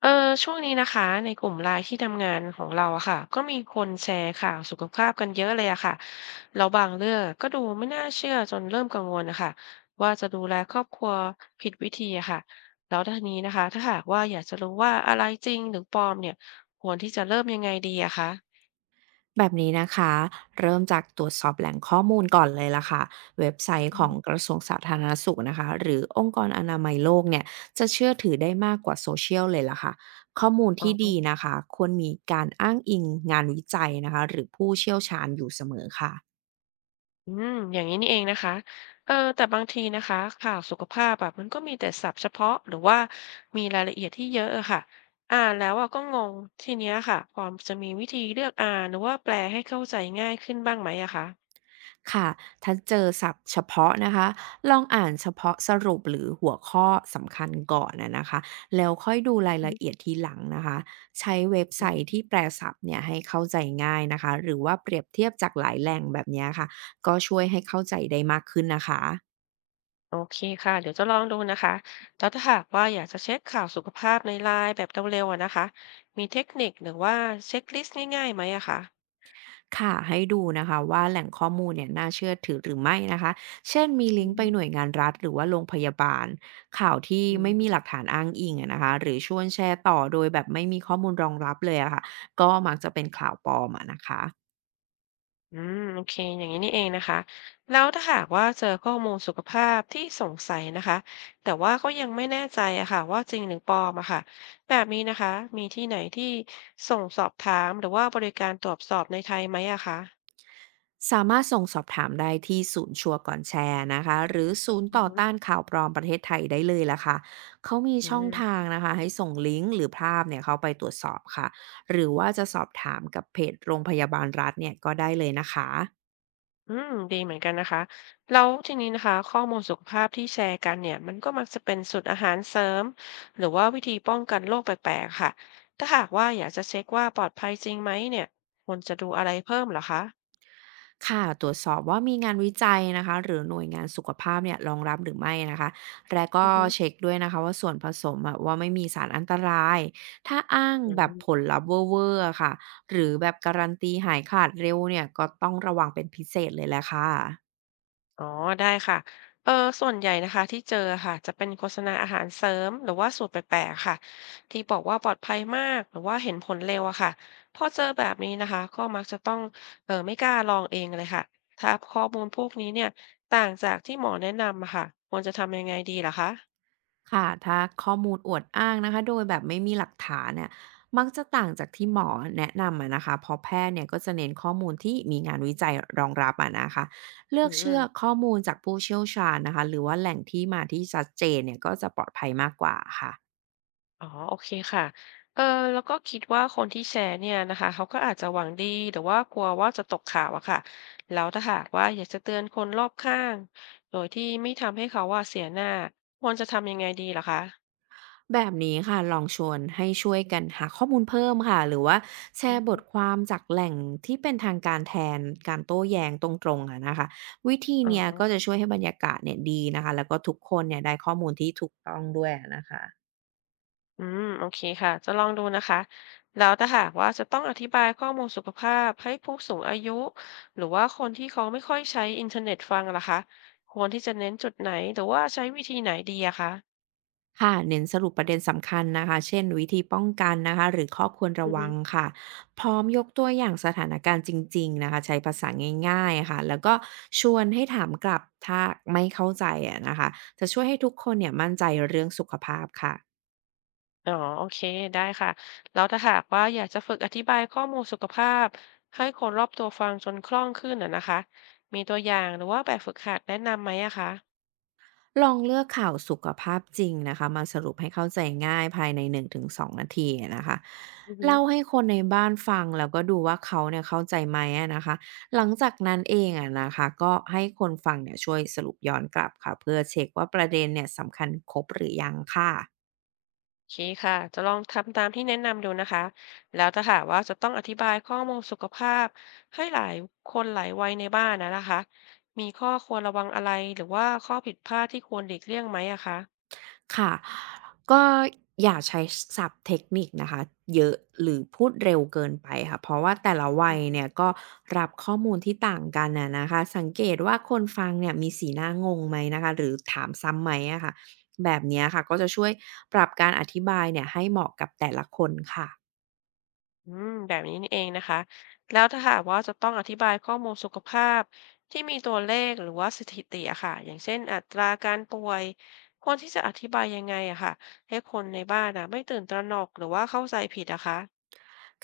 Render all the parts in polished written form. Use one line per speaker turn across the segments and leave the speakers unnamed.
เออช่วงนี้นะคะในกลุ่มไลน์ที่ทำงานของเราอะค่ะก็มีคนแชร์ข่าวสุขภาพกันเยอะเลยอะค่ะแล้วบางเรื่องก็ดูไม่น่าเชื่อจนเริ่มกังวลนะคะว่าจะดูแลครอบครัวผิดวิธีอะค่ะแล้วทีนี้นะคะถ้าหากว่าอยากจะรู้ว่าอะไรจริงหรือปลอมเนี่ยควรที่จะเริ่มยังไงดีอะคะ
แบบนี้นะคะเริ่มจากตรวจสอบแหล่งข้อมูลก่อนเลยล่ะค่ะเว็บไซต์
อ
ของ
ม
กระทรวงสาธารณสุขนะคะหรือองค์กรอนามัยโลกเนี่ยจะเชื่อถือได้มากกว่าโซเชียลเลยล่ะค่ะข้อมูล
อ๋อ
ที่ดีนะคะควรมีการอ้างอิงงานวิจัยนะคะหรือผู้เชี่ยวชาญอยู่เสมอค่ะ
อืมอย่างนี้นี่เองนะคะแต่บางทีนะคะข่าวสุขภาพอะมันก็มีแต่ศัพท์เฉพาะหรือว่ามีรายละเอียดที่เยอะอะค่ะอ่านแล้วอะก็งงทีเนี้ยค่ะพอจะมีวิธีเลือกอ่านหรือว่าแปลให้เข้าใจง่ายขึ้นบ้างไหมอะคะ
ค่ะถ้าเจอศัพท์เฉพาะนะคะลองอ่านเฉพาะสรุปหรือหัวข้อสำคัญก่อนนะคะแล้วค่อยดูรายละ
อื
เอียด
ม
ทีหลังนะคะใช้เว็บไซ
อื
ต์ที่
ม
แปลศัพท์เนี่ยให้เข้าใจง่ายนะคะหรือว่าเปรียบเทียบจากหลายแหล่งแบบเนี้ยค่ะก็ช่วยให้เข้าใจได้มากขึ้นนะคะ
โอเคค่ะเดี๋ยวจะลองดูนะคะแล้วถ้าหากว่าอยากจะเช็คข่าวสุขภาพในไลน์แบบเร็วๆอะนะคะมีเทคนิคหรือว่าเช็คลิสต์ง่ายๆไหมอะคะ
ค่ะให้ดูนะคะว่าแหล่งข้อมูลเนี่ยน่าเชื่อถือหรือไม่นะคะเช่นมี
อื
ลิง
มอ
ก์ไป
ฮึ
หน่วยงานรัฐหรือว่าโรงพยาบาลข่าวที่
อื
ไม่มีหลั
ม
กฐานอ้างอิงอะนะคะหรือชวนแชร์ต่อโดยแบบไม่มีข้อมูลรองรับเลยอะค่ะก็มักจะเป็นข่าวปลอมอะนะคะ
อืมโอเคอย่างนี้นี่เองนะคะแล้วถ้าหากว่าเจอข้อมูลสุขภาพที่สงสัยนะคะแต่ว่าก็ยังไม่แน่ใจอะค่ะว่าจริงหรือปลอมอะค่ะแบบนี้นะคะมีที่ไหนที่ส่งสอบถามหรือว่าบริการตรวจสอบในไทยไหมอะคะ
สามารถส่งสอบถามได้ที่ศูนย์ชัวร์ก่อนแชร์นะคะหรือศูนย์
อื
ต่
อ
อ
ฮึ
ต้านข่าวปลอมประเทศไทยได้เลยละค่ะเขามี
อื
ช่องทา
ม
งนะคะให้ส่งลิงก์หรือภาพเนี่ยเข้าไปตรวจสอบค่ะหรือว่าจะสอบถามกับเพจโรงพยาบาลรัฐเนี่ยก็ได้เลยนะคะ
อืมดีเหมือนกันนะคะแล้วทีนี้นะคะข้อมูลสุขภาพที่แชร์กันเนี่ยมันก็มักจะเป็นสูตรอาหารเสริมหรือว่าวิธีป้องกันโรคแปลกๆค่ะถ้าหากว่าอยากจะเช็คว่าปลอดภัยจริงไหมเนี่ยควรจะดูอะไรเพิ่มเหรอคะ
ค่ะตรวจสอบว่ามีงานวิจัยนะคะหรือหน่วยงานสุขภาพเนี่ยรองรับหรือไม่นะคะและก็
อือฮึ
เช็คด้วยนะคะว่าส่วนผสมอะว่าไม่มีสารอันตรายถ้าอ้าง
อื
แบบ
ม
ผลลัพธ์เวอร์ๆอะค่ะหรือแบบการันตีหายขาดเร็วเนี่ยก็ต้องระวังเป็นพิเศษเลยแหละค่ะ
อ๋อได้ค่ะเอ่อส่วนใหญ่นะคะที่เจออะค่ะจะเป็นโฆษณาอาหารเสริมหรือว่าสูตรแปลกๆค่ะที่บอกว่าปลอดภัยมากหรือว่าเห็นผลเร็วอะค่ะพอเจอแบบนี้นะคะก็มักจะต้องไม่กล้าลองเองเลยค่ะถ้าข้อมูลพวกนี้เนี่ยต่างจากที่หมอแนะนำอะค่ะควรจะทำยังไงดีเหรอคะ
ค่ะถ้าข้อมูลอวดอ้างนะคะโดยแบบไม่มีหลักฐานเนี่ยมักจะต่างจากที่หมอแนะนำอะนะคะเพราะแพทย์เนี่ยก็จะเน้นข้อมูลที่มีงานวิจัยรองรับอะนะคะเลื
อื
อกเชื่อ
ม
ข้อมูลจากผู้เชี่ยวชาญนะคะหรือว่าแหล่งที่มาที่ชัดเจนเนี่ยก็จะปลอดภัยมากกว่าค่ะ
อ๋อโอเคค่ะเออแล้วก็คิดว่าคนที่แชร์เนี่ยนะคะเขาก็อาจจะหวังดีแต่ว่ากลัวว่าจะตกข่าวอะค่ะ แล้วถ้าหากว่าอยากจะเตือนคนรอบข้างโดยที่ไม่ทำให้เขาว่าเสียหน้าควรจะทำยังไงดีล่ะคะ
แบบนี้ค่ะลองชวนให้ช่วยกันหาข้อมูลเพิ่มค่ะหรือว่าแช
อือ
ร์บ
ฮึ
ทความจากแหล่งที่เป็นทางการแทนการโต้แย้งตรงๆอะนะคะวิธี
อ๋อ
เนี้ยก็จะช่วยให้บรรยากาศเนี่ยดีนะคะแล้วก็ทุกคนเนี่ยได้ข้อมูลที่ถูกต้องด้วยนะคะ
อืมโอเคค่ะจะลองดูนะคะแล้วถ้าหากว่าจะต้องอธิบายข้อมูลสุขภาพให้ผู้สูงอายุหรือว่าคนที่เขาไม่ค่อยใช้อินเทอร์เน็ตฟังล่ะคะควรที่จะเน้นจุดไหนหรือว่าใช้วิธีไหนดีอะคะ
ค่ะเน้นสรุปประเด็นสำคัญนะคะเช่นวิธีป้องกันนะคะหรือข้อควร
อื
ระวัง
ม
ค่ะพร้อมยกตัวอย่างสถานการณ์จริงๆนะคะใช้ภาษาง่ายๆค่ะแล้วก็ชวนให้ถามกลับถ้าไม่เข้าใจอะนะคะจะช่วยให้ทุกคนเนี่ยมั่นใจเรื่องสุขภาพค่ะ
อ๋อโอเคได้ค่ะแล้วถ้าหากว่าอยากจะฝึกอธิบายข้อมูลสุขภาพให้คนรอบตัวฟังจนคล่องขึ้นอ่ะนะคะมีตัวอย่างหรือว่าแบบฝึกหัดแนะนำไหมอะคะ
ลองเลือกข่าวสุขภาพจริงนะคะมาสรุปให้เข้าใจง่ายภายใน1-2นงถึงสองนาทีนะคะ
อือฮึ
เล่าให้คนในบ้านฟังแล้วก็ดูว่าเขาเนี่ยเข้าใจไหมอะนะคะหลังจากนั้นเองอะนะคะก็ให้คนฟังเนี่ยช่วยสรุปย้อนกลับค่ะเพื่อเช็คว่าประเด็นเนี่ยสำคัญครบหรือยังค่ะ
โอเคค่ะจะลองทำตามที่แนะนำดูนะคะแล้วถ้าหากว่าจะต้องอธิบายข้อมูลสุขภาพให้หลายคนหลายวัยในบ้านนะนะคะมีข้อควรระวังอะไรหรือว่าข้อผิดพลาดที่ควรหลีกเลี่ยงไหมอะคะ
ค่ะก็อย่าใช้ศัพท์เทคนิคนะคะเยอะหรือพูดเร็วเกินไปค่ะเพราะว่าแต่ละวัยเนี่ยก็รับข้อมูลที่ต่างกันน่ะนะคะสังเกตว่าคนฟังเนี่ยมีสีหน้างงไหมนะคะหรือถามซ้ำไหมอะค่ะแบบเนี้ยค่ะก็จะช่วยปรับการอธิบายเนี่ยให้เหมาะกับแต่ละคนค่ะ
อืมแบบนี้นี่เองนะคะแล้วถ้าหากว่าจะต้องอธิบายข้อมูลสุขภาพที่มีตัวเลขหรือว่าสถิติอะค่ะอย่างเช่นอัตราการป่วยควรที่จะอธิบายยังไงอะค่ะให้คนในบ้านอะไม่ตื่นตระหนกหรือว่าเข้าใจผิดอะคะ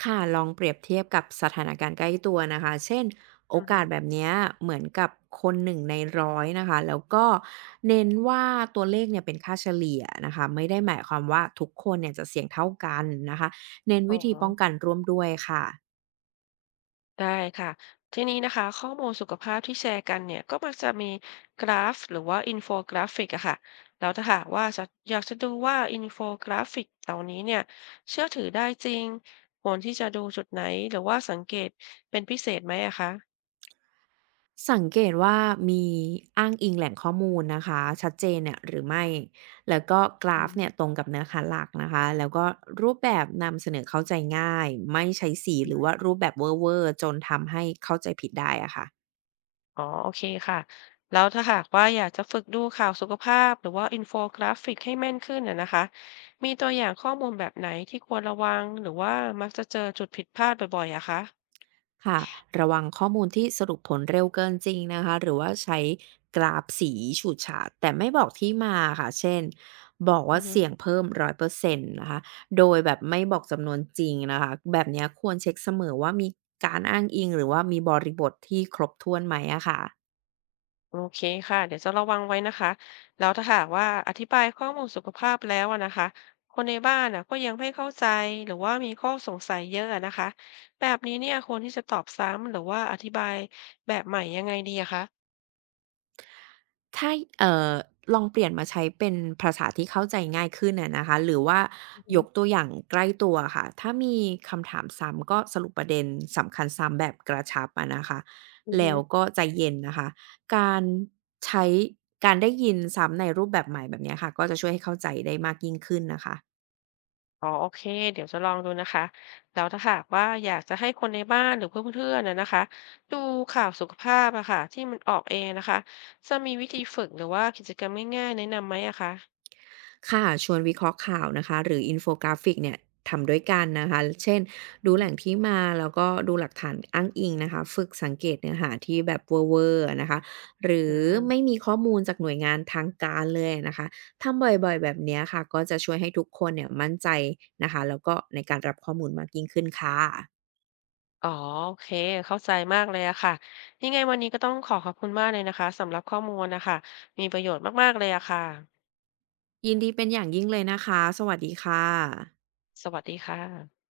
ค่ะลองเปรียบเทียบกับสถานการณ์ใกล้ตัวนะคะเช่นโอ
อือฮึ
กาสแบบเนี้ยเหมือนกับคนหนึ่งในร้อยนะคะแล้วก็เน้นว่าตัวเลขเนี่ยเป็นค่าเฉลี่ยนะคะไม่ได้หมายความว่าทุกคนเนี่ยจะเสี่ยงเท่ากันนะคะเน้น
อ๋อ
วิธีป้องกันร่วมด้วยค่ะ
ได้ค่ะทีนี้นะคะข้อมูลสุขภาพที่แชร์กันเนี่ยก็มักจะมีกราฟหรือว่าอินโฟกราฟิกอะค่ะแล้วถ้าหากว่าจะอยากจะดูว่าอินโฟกราฟิกเหล่านี้เนี่ยเชื่อถือได้จริงควรที่จะดูจุดไหนหรือว่าสังเกตเป็นพิเศษไหมอะคะ
สังเกตว่ามีอ้างอิงแหล่งข้อมูลนะคะชัดเจนเนี่ยหรือไม่แล้วก็ก
อื
ราฟ
ม
เนี่ยตรงกับเนื้อหาหลักนะคะแล้วก็รูปแบบนำเสนอเข้าใจง่ายไม่ใช้สีหรือว่า
อ
รูปแบบเวอร์ๆจนทำให้เข้าใจผิดได้อะค่ะ
๋อโอเคค่ะแล้วถ้าหากว่าอยากจะฝึกดูข่าวสุขภาพหรือว่าอินโฟกราฟิกให้แม่นขึ้นอะนะคะมีตัวอย่างข้อมูลแบบไหนที่ควรระวังหรือว่ามักจะเจอจุดผิดพลาดบ่อยๆอะคะ
ค่ะระวังข้อมูลที่สรุปผลเร็วเกินจริงนะคะหรือว่าใช้กราฟสีฉูดฉาดแต่ไม่บอกที่มาค่ะเช่นบอก
อื
ว่าเสี่ยง
ม
เพิ่ม100%นต์นะคะโดยแบบไม่บอกจำนวนจริงนะคะแบบเนี้ยควรเช็คเสมอว่ามีการอ้างอิงหรือว่ามีบริบทที่ครบถ้วนไหมอะค่ะ
โอเคค่ะเดี๋ยวจะระวังไว้นะคะแล้วถ้าหากว่าอธิบายข้อมูลสุขภาพแล้วอะนะคะคนในบ้านอะก็ยังไม่เข้าใจหรือว่ามีข้อสงสัยเยอะอะนะคะแบบนี้เนี่ยควรที่จะตอบซ้ำหรือว่าอธิบายแบบใหม่ยังไงดีอะคะ
ถ้าเอ่อลองเปลี่ยนมาใช้เป็นภาษาที่เข้าใจง่ายขึ้นอะนะคะหรือว่า
อือฮึ
ยกตัวอย่างใกล้ตัวค่ะถ้ามีคำถามซ้ำก็สรุปประเด็นสำคัญซ้ำแบบกระชับอะนะคะ
อือ
แล้
ฮึ
วก็ใจเย็นนะคะการใช้การได้ยินซ้ำในรูปแบบใหม่แบบเนี้ยค่ะก็จะช่วยให้เข้าใจได้มากยิ่งขึ้นนะคะ
อ๋อโอเคเดี๋ยวจะลองดูนะคะแล้วถ้าหากว่าอยากจะให้คนในบ้านหรือเพื่อนๆนะนะคะดูข่าวสุขภาพอะค่ะที่มันออกเองนะคะจะมีวิธีฝึกหรือว่ากิจกรรมง่ายๆแนะนำไหมอะคะ
ค่ะชวนวิเคราะห์ข่าวนะคะหรืออินโฟกราฟิกเนี่ยทำด้วยกันนะคะเช่น
อื
ดู
อ
แห
ฮึ
ล่งที่มาแล้วก็ดูหลักฐานอ้างอิงนะคะฝึกสังเกตเนื้อหาที่แบบเวอร์ๆอนะคะหรื
อื
อไม่
ม
มีข้อมูลจากหน่วยงานทางการเลยนะคะทำบ่อยๆแบบเนี้ยค่ะก็จะช่วยให้ทุกคนเนี่ยมั่นใจนะคะแล้วก็ในการรับข้อมูลมากยิ่งขึ้นค่ะ
อ๋อโอเคเข้าใจมากเลยอะค่ะยังไงวันนี้ก็ต้องขอขอบคุณมากเลยนะคะสำหรับข้อมูลนะคะมีประโยชน์มากๆเลยอะค่ะ
ยินดีเป็นอย่างยิ่งเลยนะคะสวัสดีค่ะ
สวัสดีค่ะ